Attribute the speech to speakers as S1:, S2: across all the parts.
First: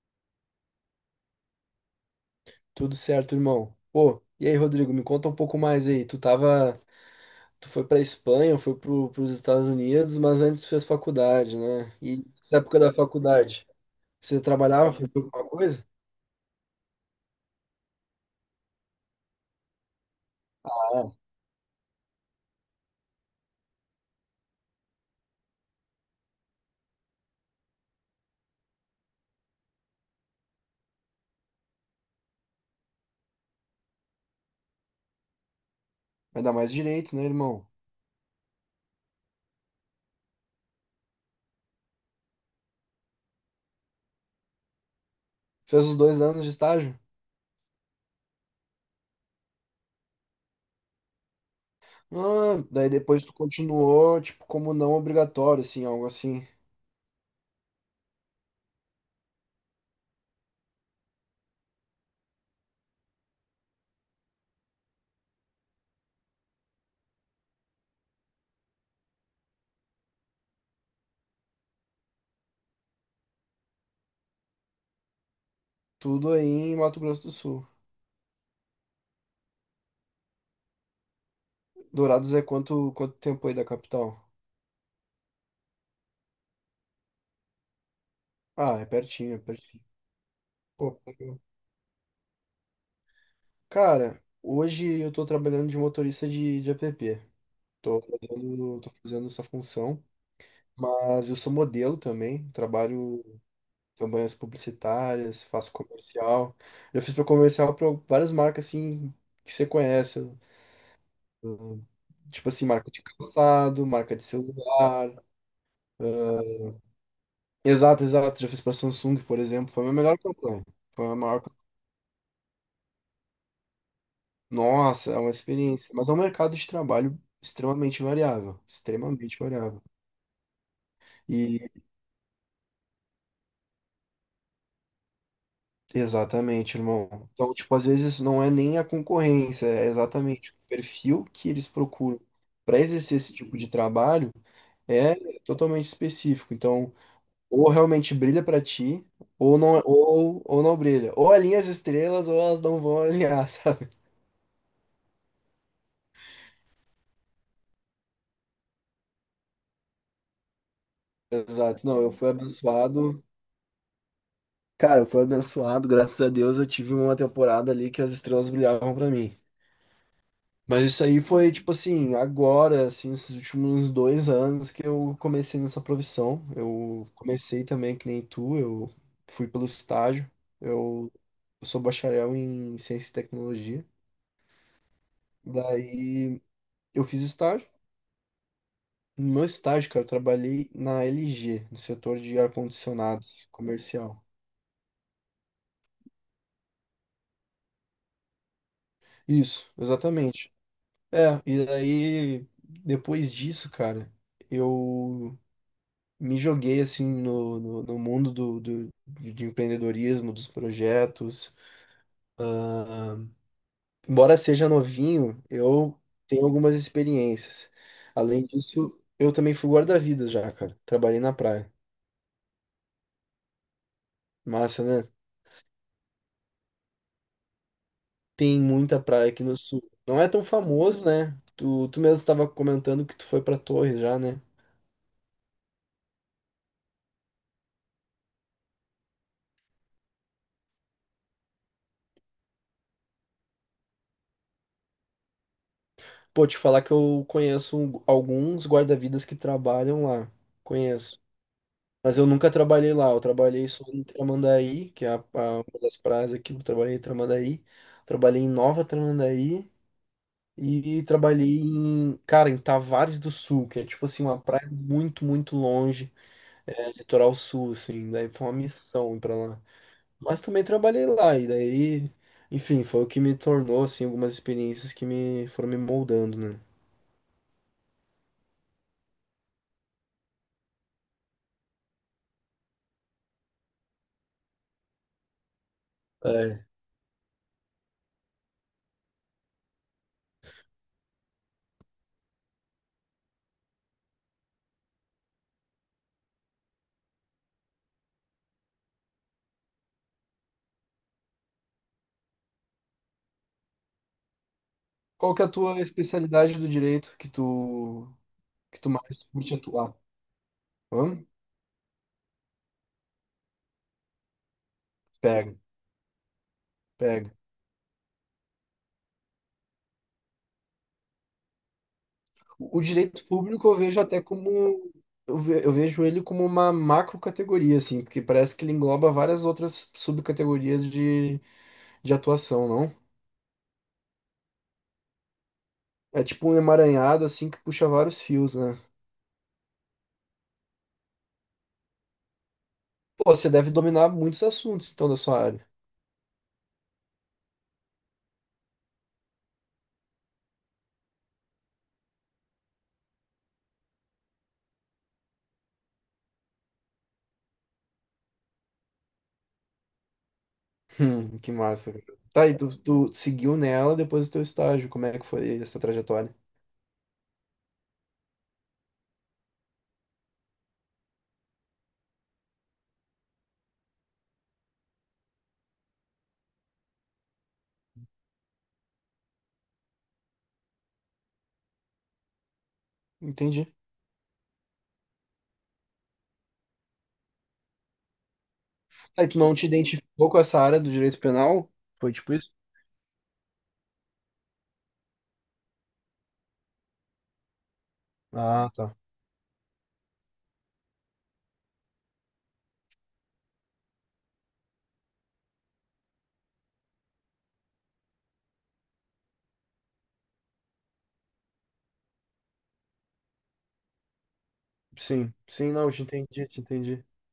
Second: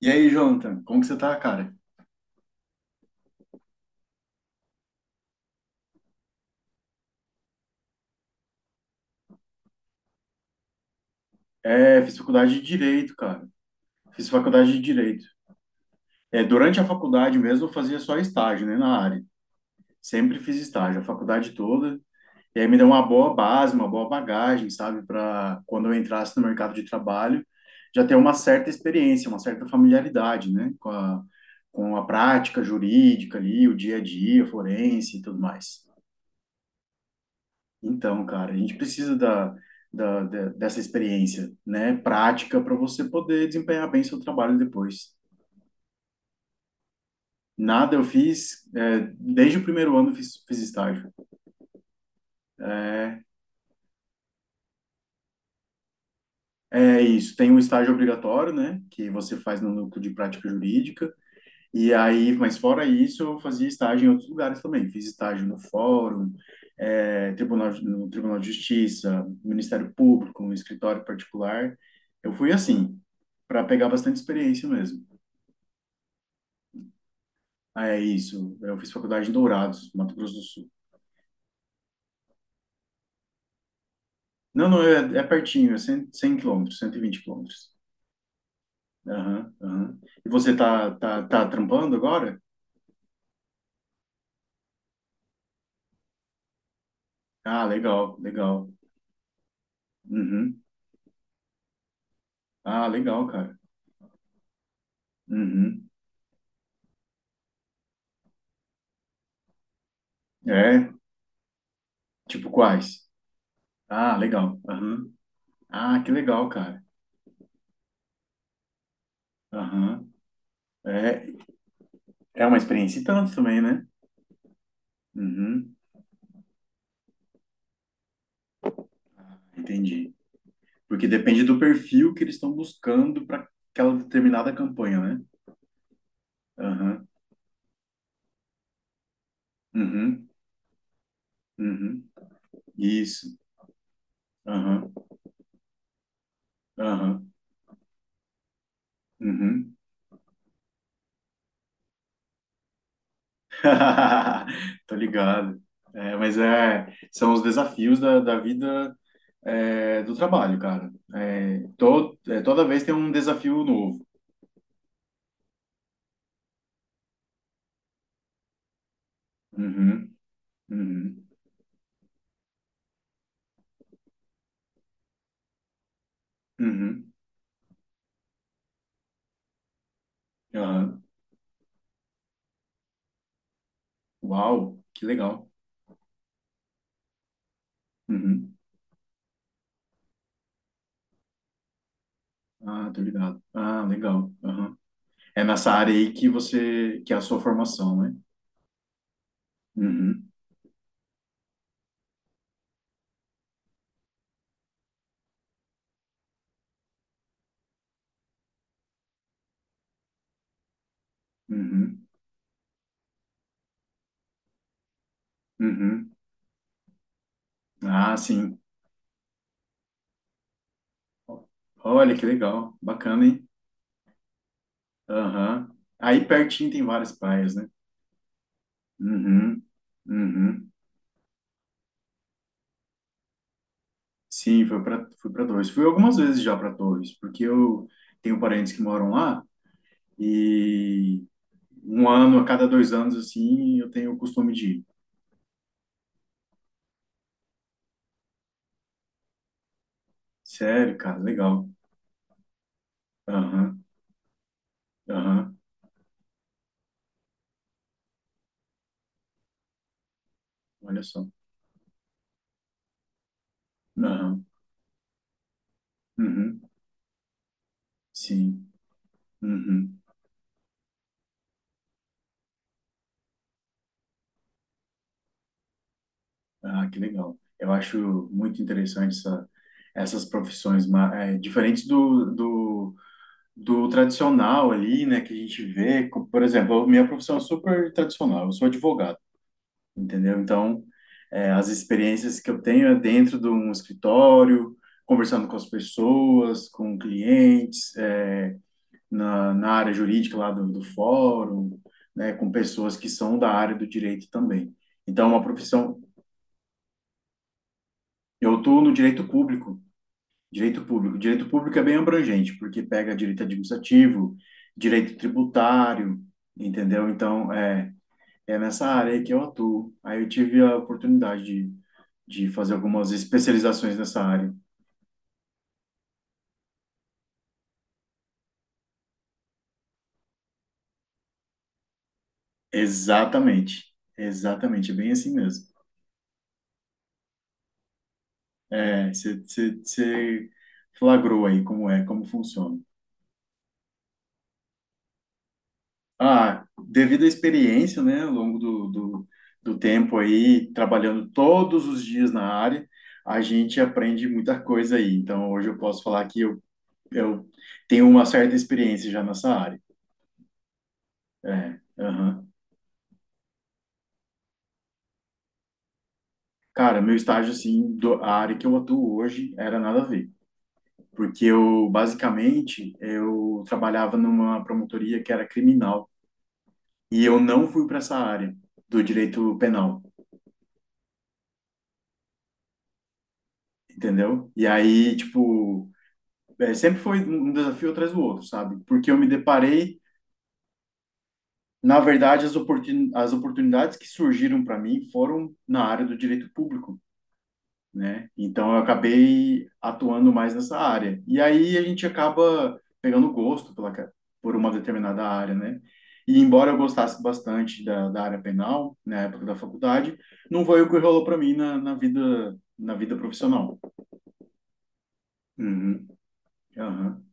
S1: E aí, Jonathan, como que você tá, cara?
S2: Tudo certo, irmão. Pô, e aí, Rodrigo, me conta um pouco mais aí. Tu tava, tu foi pra Espanha, foi pros Estados Unidos, mas antes tu fez faculdade, né?
S1: É,
S2: E
S1: fiz faculdade
S2: nessa
S1: de
S2: época da
S1: Direito, cara.
S2: faculdade,
S1: Fiz
S2: você
S1: faculdade de
S2: trabalhava, fez
S1: Direito.
S2: alguma coisa?
S1: É, durante a faculdade mesmo eu fazia só estágio, né, na área. Sempre fiz estágio, a
S2: Ah,
S1: faculdade toda. E aí me deu uma boa base, uma boa bagagem, sabe, para quando eu entrasse no mercado de trabalho, já ter uma certa experiência, uma certa familiaridade, né, com a prática jurídica ali, o dia a dia, forense e tudo mais.
S2: vai dar mais direito, né, irmão?
S1: Então, cara, a gente precisa dessa experiência, né, prática para você poder desempenhar bem seu trabalho depois.
S2: Fez os dois anos de estágio?
S1: Nada eu fiz, é, desde o primeiro ano eu fiz, fiz estágio.
S2: Ah, daí
S1: É,
S2: depois tu continuou, tipo, como não obrigatório, assim, algo assim.
S1: é isso, tem o estágio obrigatório, né, que você faz no núcleo de prática jurídica. E aí, mas fora isso, eu fazia estágio em outros lugares também. Fiz estágio no Fórum, no Tribunal de Justiça, Ministério Público, no escritório particular. Eu fui assim, para pegar bastante experiência mesmo.
S2: Tudo aí em Mato Grosso do Sul.
S1: Ah, é isso. Eu fiz faculdade em Dourados, Mato Grosso do Sul.
S2: Dourados é quanto tempo aí da capital?
S1: Não, não, é, é pertinho, 100 quilômetros, 120 quilômetros.
S2: Ah, é pertinho, é
S1: Aham,
S2: pertinho.
S1: aham. E você
S2: Pô,
S1: tá trampando agora?
S2: cara, hoje eu tô trabalhando de motorista de app.
S1: Ah, legal, legal.
S2: Tô fazendo essa função,
S1: Uhum.
S2: mas eu sou modelo também,
S1: Ah,
S2: trabalho
S1: legal, cara.
S2: campanhas publicitárias, faço
S1: Uhum.
S2: comercial. Já fiz para comercial para várias marcas assim que você conhece.
S1: É,
S2: Hum, tipo
S1: tipo
S2: assim, marca de
S1: quais?
S2: calçado,
S1: Ah,
S2: marca de
S1: legal.
S2: celular.
S1: Aham. Ah, que legal, cara.
S2: Exato, exato. Já fiz para Samsung, por exemplo. Foi a minha
S1: Aham.
S2: melhor campanha. Foi a
S1: É,
S2: maior.
S1: é uma experiência e tanto também, né?
S2: Nossa, é uma
S1: Uhum.
S2: experiência. Mas é um mercado de trabalho extremamente variável. Extremamente variável.
S1: Entendi. Porque depende do
S2: E
S1: perfil que eles estão buscando para aquela determinada campanha, né?
S2: exatamente,
S1: Aham.
S2: irmão. Então, tipo, às vezes não é nem a concorrência, é
S1: Uhum.
S2: exatamente o perfil que eles
S1: Uhum.
S2: procuram para exercer esse
S1: Isso.
S2: tipo de trabalho
S1: Aham.
S2: é totalmente específico. Então,
S1: Aham.
S2: ou realmente brilha para ti, ou
S1: Uhum.
S2: não, ou não brilha. Ou alinha as estrelas, ou elas não vão alinhar, sabe?
S1: Tô ligado. É, são os desafios da vida é, do trabalho, cara.
S2: Exato. Não, eu fui
S1: Toda vez tem um
S2: abençoado.
S1: desafio novo.
S2: Cara, eu fui abençoado, graças a Deus eu tive uma temporada ali que as estrelas brilhavam para mim.
S1: Uhum.
S2: Mas isso aí
S1: Uhum.
S2: foi, tipo assim, agora, assim, esses últimos dois anos que eu comecei nessa profissão. Eu
S1: Uhum.
S2: comecei também que nem tu, eu fui pelo estágio.
S1: Ah,
S2: Eu, eu sou bacharel em ciência e tecnologia.
S1: uau, que legal.
S2: Daí eu fiz estágio.
S1: Uhum.
S2: No meu estágio, cara, eu trabalhei na LG, no setor de
S1: Ah, tô
S2: ar-condicionado
S1: ligado. Ah,
S2: comercial.
S1: legal. Aham. É nessa área aí que você, que é a sua formação, né?
S2: Isso,
S1: Uhum,
S2: exatamente. É, e daí, depois disso, cara, eu me joguei assim no mundo do, do, de empreendedorismo, dos projetos.
S1: uhum,
S2: Ah, embora seja novinho, eu
S1: uhum.
S2: tenho algumas experiências.
S1: Ah,
S2: Além
S1: sim.
S2: disso, eu também fui guarda-vidas já, cara. Trabalhei na praia.
S1: Olha que legal, bacana, hein?
S2: Massa, né?
S1: Aham. Aí pertinho tem várias praias, né?
S2: Tem muita praia aqui no
S1: Uhum,
S2: sul. Não é tão
S1: uhum.
S2: famoso, né? Tu mesmo estava comentando que tu foi pra Torres já, né?
S1: Sim, fui para Torres. Fui algumas vezes já para Torres, porque eu tenho parentes que moram lá e um ano a cada dois anos assim eu tenho o costume de ir.
S2: Pô, te falar que eu conheço alguns guarda-vidas que trabalham lá.
S1: Sério, cara,
S2: Conheço.
S1: legal.
S2: Mas eu nunca trabalhei lá, eu trabalhei só
S1: Aham,
S2: em Tramandaí, que é
S1: aham,
S2: uma das praias aqui, eu trabalhei em Tramandaí, trabalhei em Nova Tramandaí
S1: olha
S2: e
S1: só.
S2: trabalhei em, cara, em Tavares do Sul, que é tipo assim, uma
S1: Aham,
S2: praia muito, muito longe,
S1: uhum,
S2: litoral sul, assim, daí foi uma
S1: sim,
S2: missão ir pra lá.
S1: uhum.
S2: Mas também trabalhei lá, e daí, enfim, foi o que me tornou, assim, algumas experiências que me foram me moldando, né?
S1: Ah, que legal. Eu acho muito interessante essas profissões diferentes do tradicional ali, né, que a gente vê. Por
S2: É.
S1: exemplo, a minha profissão é super tradicional, eu sou advogado, entendeu? Então, as experiências que eu tenho é dentro de um escritório, conversando com as pessoas, com clientes, é, na, na área jurídica lá do fórum, né, com pessoas que são da área do direito também. Então, é
S2: Qual
S1: uma
S2: que é a tua
S1: profissão.
S2: especialidade do direito
S1: Eu
S2: que
S1: estou
S2: tu
S1: no
S2: mais
S1: direito
S2: curte
S1: público,
S2: atuar?
S1: direito público.
S2: Hã?
S1: Direito público é bem abrangente, porque pega direito administrativo, direito
S2: Pega.
S1: tributário, entendeu?
S2: Pega.
S1: Então, é, é nessa área aí que eu atuo. Aí eu tive a oportunidade de fazer
S2: O
S1: algumas
S2: direito público eu
S1: especializações
S2: vejo até
S1: nessa área.
S2: como. Eu vejo ele como uma macrocategoria, assim, porque parece que ele engloba várias outras subcategorias de atuação, não?
S1: Exatamente, exatamente, é bem assim mesmo.
S2: É tipo um emaranhado, assim, que puxa vários fios, né?
S1: É, você flagrou aí como é, como funciona.
S2: Pô, você deve dominar muitos assuntos, então, da sua área.
S1: Ah, devido à experiência, né, ao longo do tempo aí, trabalhando todos os dias na área, a gente aprende muita coisa aí. Então, hoje eu posso falar que eu tenho uma certa experiência já nessa área.
S2: Que
S1: É,
S2: massa, cara.
S1: aham.
S2: Tá, e tu seguiu nela depois do teu estágio, como é que foi essa trajetória?
S1: Cara, meu estágio, assim, a área que eu atuo hoje era nada a ver. Porque eu, basicamente, eu trabalhava numa promotoria que era criminal. E eu não fui para essa área do direito penal,
S2: Entendi.
S1: entendeu? E aí, tipo É, sempre foi um desafio atrás do outro, sabe? Porque eu
S2: Aí
S1: me
S2: tu não te
S1: deparei,
S2: identificou com essa área do direito penal?
S1: na
S2: Foi tipo
S1: verdade,
S2: isso?
S1: as oportunidades que surgiram para mim foram na área do direito público, né?
S2: Ah,
S1: Então eu
S2: tá.
S1: acabei atuando mais nessa área. E aí a gente acaba pegando gosto por uma determinada área, né? E embora eu gostasse bastante da área penal, na época da faculdade, não foi o que rolou para mim na vida profissional.
S2: Sim, sim, não, eu te
S1: Uhum,
S2: entendi, te entendi.
S1: aham,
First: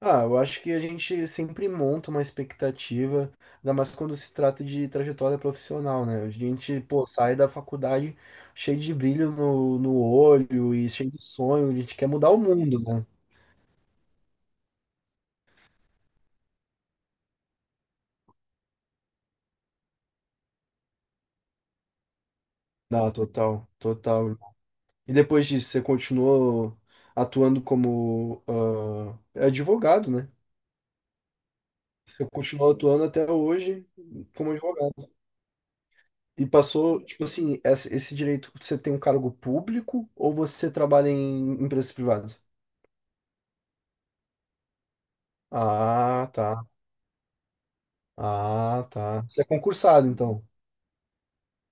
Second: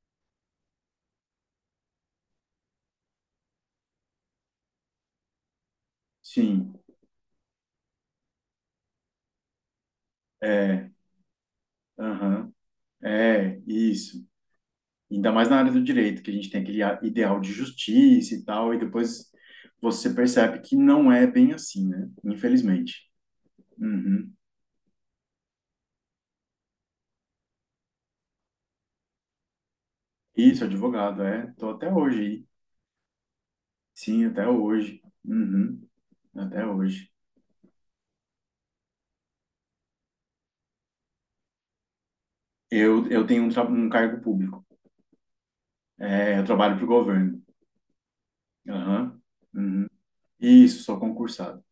S2: Ah, eu acho que a gente sempre monta uma expectativa, ainda mais quando se trata de trajetória profissional, né? A
S1: sim,
S2: gente, pô, sai da faculdade cheio de brilho no olho
S1: é,
S2: e cheio de sonho, a gente quer mudar o
S1: aham,
S2: mundo, né?
S1: é, isso. Ainda mais na área do direito, que a gente tem aquele ideal de justiça e tal, e depois você percebe que não é bem assim, né? Infelizmente.
S2: Não, total,
S1: Uhum.
S2: total. E depois disso, você continuou atuando como é advogado, né?
S1: Isso, advogado, é. Tô até hoje
S2: Você
S1: aí.
S2: continuou atuando até hoje
S1: Sim, até
S2: como
S1: hoje.
S2: advogado.
S1: Uhum.
S2: E
S1: Até
S2: passou,
S1: hoje.
S2: tipo assim, esse direito, você tem um cargo público ou você trabalha em empresas privadas?
S1: Eu tenho um, um cargo público.
S2: Ah,
S1: É, eu
S2: tá.
S1: trabalho para o governo.
S2: Ah,
S1: Aham.
S2: tá. Você é
S1: Uhum.
S2: concursado, então.
S1: Isso, sou concursado.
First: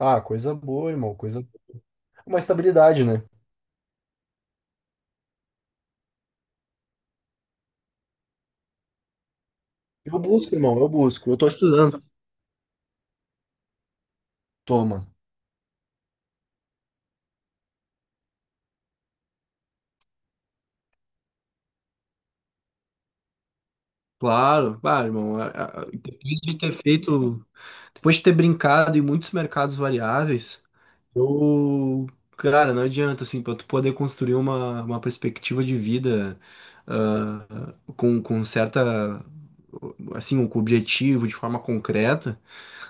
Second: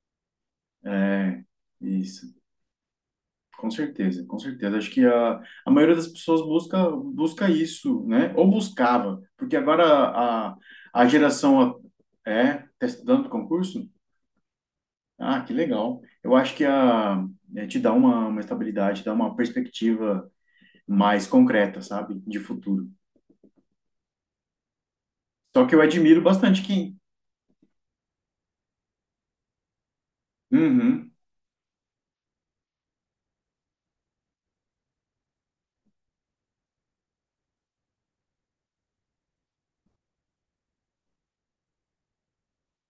S2: Ah, coisa boa, irmão.
S1: É,
S2: Coisa...
S1: isso.
S2: Uma estabilidade, né?
S1: Com certeza, com certeza. Acho que a maioria das pessoas busca, busca isso, né? Ou buscava, porque agora
S2: Eu busco, irmão. Eu
S1: a
S2: busco. Eu tô
S1: geração a-
S2: estudando.
S1: é, tá estudando pro concurso?
S2: Toma.
S1: Ah, que legal. Eu acho que a, é, te dá uma estabilidade, dá uma perspectiva mais concreta, sabe? De futuro.
S2: Claro, bah, irmão,
S1: Só que eu admiro
S2: depois de
S1: bastante
S2: ter
S1: quem.
S2: feito, depois de ter brincado em muitos mercados variáveis,
S1: Uhum,
S2: eu, cara, não adianta, assim, para tu poder construir uma perspectiva de vida, ah, com certa, assim, um objetivo de forma concreta.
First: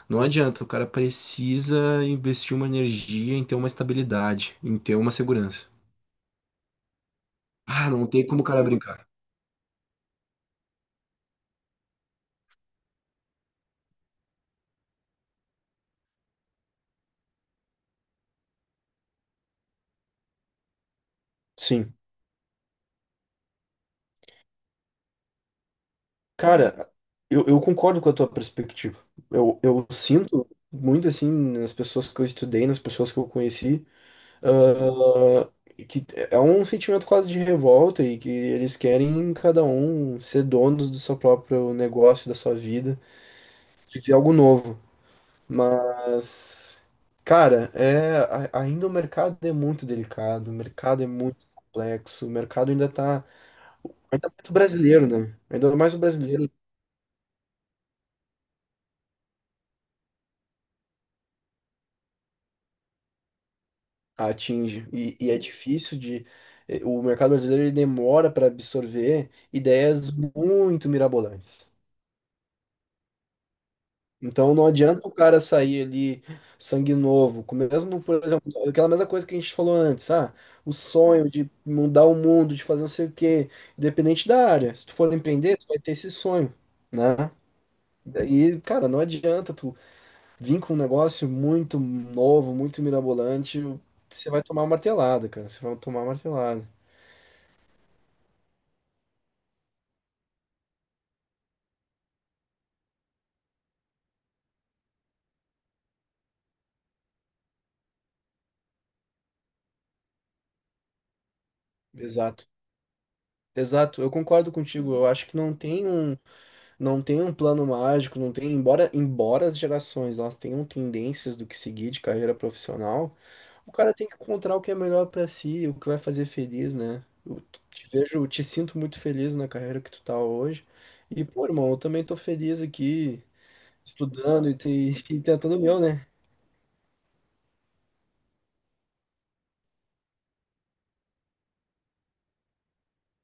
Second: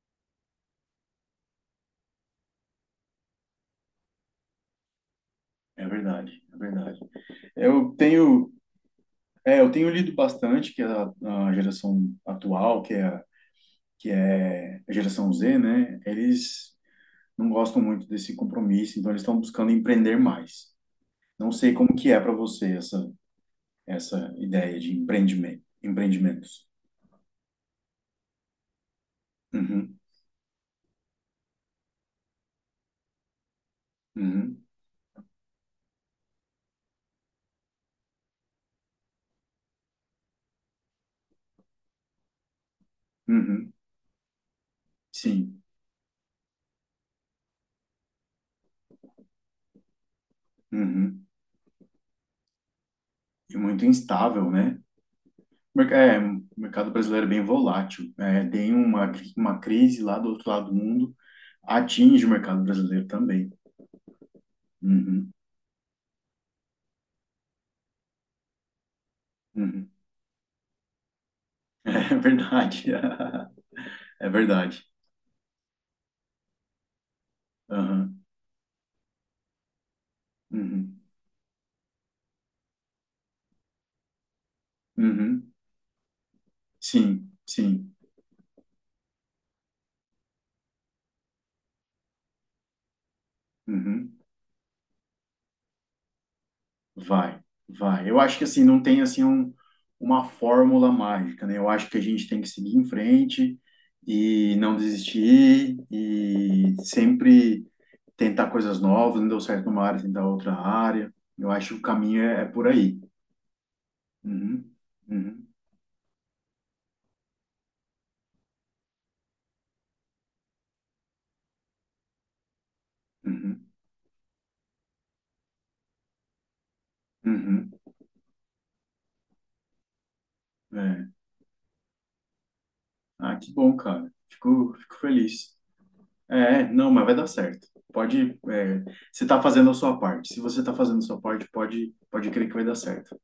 S2: Não adianta, o cara precisa investir uma energia em ter uma estabilidade, em ter uma segurança.
S1: é verdade, é verdade.
S2: Ah,
S1: Eu
S2: não tem como o
S1: tenho,
S2: cara brincar.
S1: é, eu tenho lido bastante que a geração atual, que é a geração Z, né? Eles não gostam muito desse compromisso, então eles estão buscando empreender mais. Não sei
S2: Sim.
S1: como que é para você essa ideia de empreendimento, empreendimentos.
S2: Cara, eu concordo com a tua perspectiva. Eu
S1: Uhum,
S2: sinto muito assim nas pessoas que eu estudei, nas pessoas que eu conheci,
S1: uhum,
S2: ah, que é um sentimento quase de revolta e que eles querem cada um ser donos do seu próprio negócio, da sua vida,
S1: uhum,
S2: viver algo novo.
S1: sim,
S2: Mas, cara, é, ainda o mercado é muito delicado, o mercado é
S1: uhum.
S2: muito complexo, o mercado ainda tá,
S1: E muito
S2: ainda é
S1: instável,
S2: muito
S1: né?
S2: brasileiro, né? Ainda mais o
S1: É, o
S2: brasileiro
S1: mercado brasileiro é bem volátil. É, tem uma, uma crise lá do outro lado do mundo, atinge o mercado brasileiro também.
S2: atinge. E
S1: Uhum,
S2: é difícil de. Eh, o mercado brasileiro ele demora para absorver
S1: uhum.
S2: ideias muito mirabolantes.
S1: É verdade. É
S2: Então não
S1: verdade.
S2: adianta o cara sair ali sangue novo, com mesmo,
S1: Aham,
S2: por exemplo, aquela mesma coisa que a gente falou antes, ah, o
S1: uhum,
S2: sonho de mudar o mundo, de fazer não sei o quê, independente da área. Se tu for
S1: uhum.
S2: empreender, tu vai ter esse sonho,
S1: Sim,
S2: né?
S1: sim.
S2: E, cara, não adianta tu vir com um negócio muito novo, muito mirabolante,
S1: Uhum.
S2: você vai tomar martelada, cara, você vai tomar martelada.
S1: Vai, vai. Eu acho que assim, não tem assim um, uma fórmula mágica, né? Eu acho que a gente tem que seguir em frente e não desistir e sempre tentar coisas novas, não deu certo numa área, tentar outra área. Eu acho que o caminho é, é
S2: Exato.
S1: por aí.
S2: Exato, eu concordo
S1: Uhum,
S2: contigo. Eu acho que
S1: uhum,
S2: não tem um. Não tem um plano mágico, não tem, embora as gerações elas tenham tendências do que seguir de carreira profissional,
S1: uhum,
S2: o cara tem que encontrar o que é melhor pra si, o que vai fazer feliz, né? Eu
S1: uhum.
S2: te vejo, te sinto muito feliz na carreira que tu tá hoje.
S1: É.
S2: E, pô, irmão, eu também tô feliz aqui,
S1: Ah, que bom, cara.
S2: estudando
S1: Fico, fico
S2: e
S1: feliz.
S2: tentando o meu, né?
S1: É, não, mas vai dar certo. Pode, é, você está fazendo a sua parte. Se você está fazendo a sua parte, pode, pode crer que vai dar certo.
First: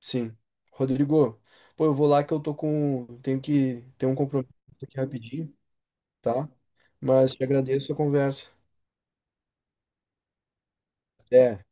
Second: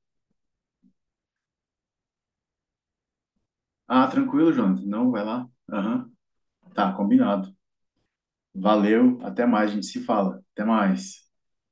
S2: Sim. Rodrigo, pô, eu vou lá que eu tô com, tenho que
S1: Ah,
S2: ter um
S1: tranquilo,
S2: compromisso
S1: Jonathan.
S2: aqui
S1: Não, vai lá.
S2: rapidinho,
S1: Aham.
S2: tá?
S1: Tá,
S2: Mas te
S1: combinado.
S2: agradeço a conversa.
S1: Valeu. Até mais, a gente se fala. Até mais.
S2: Até.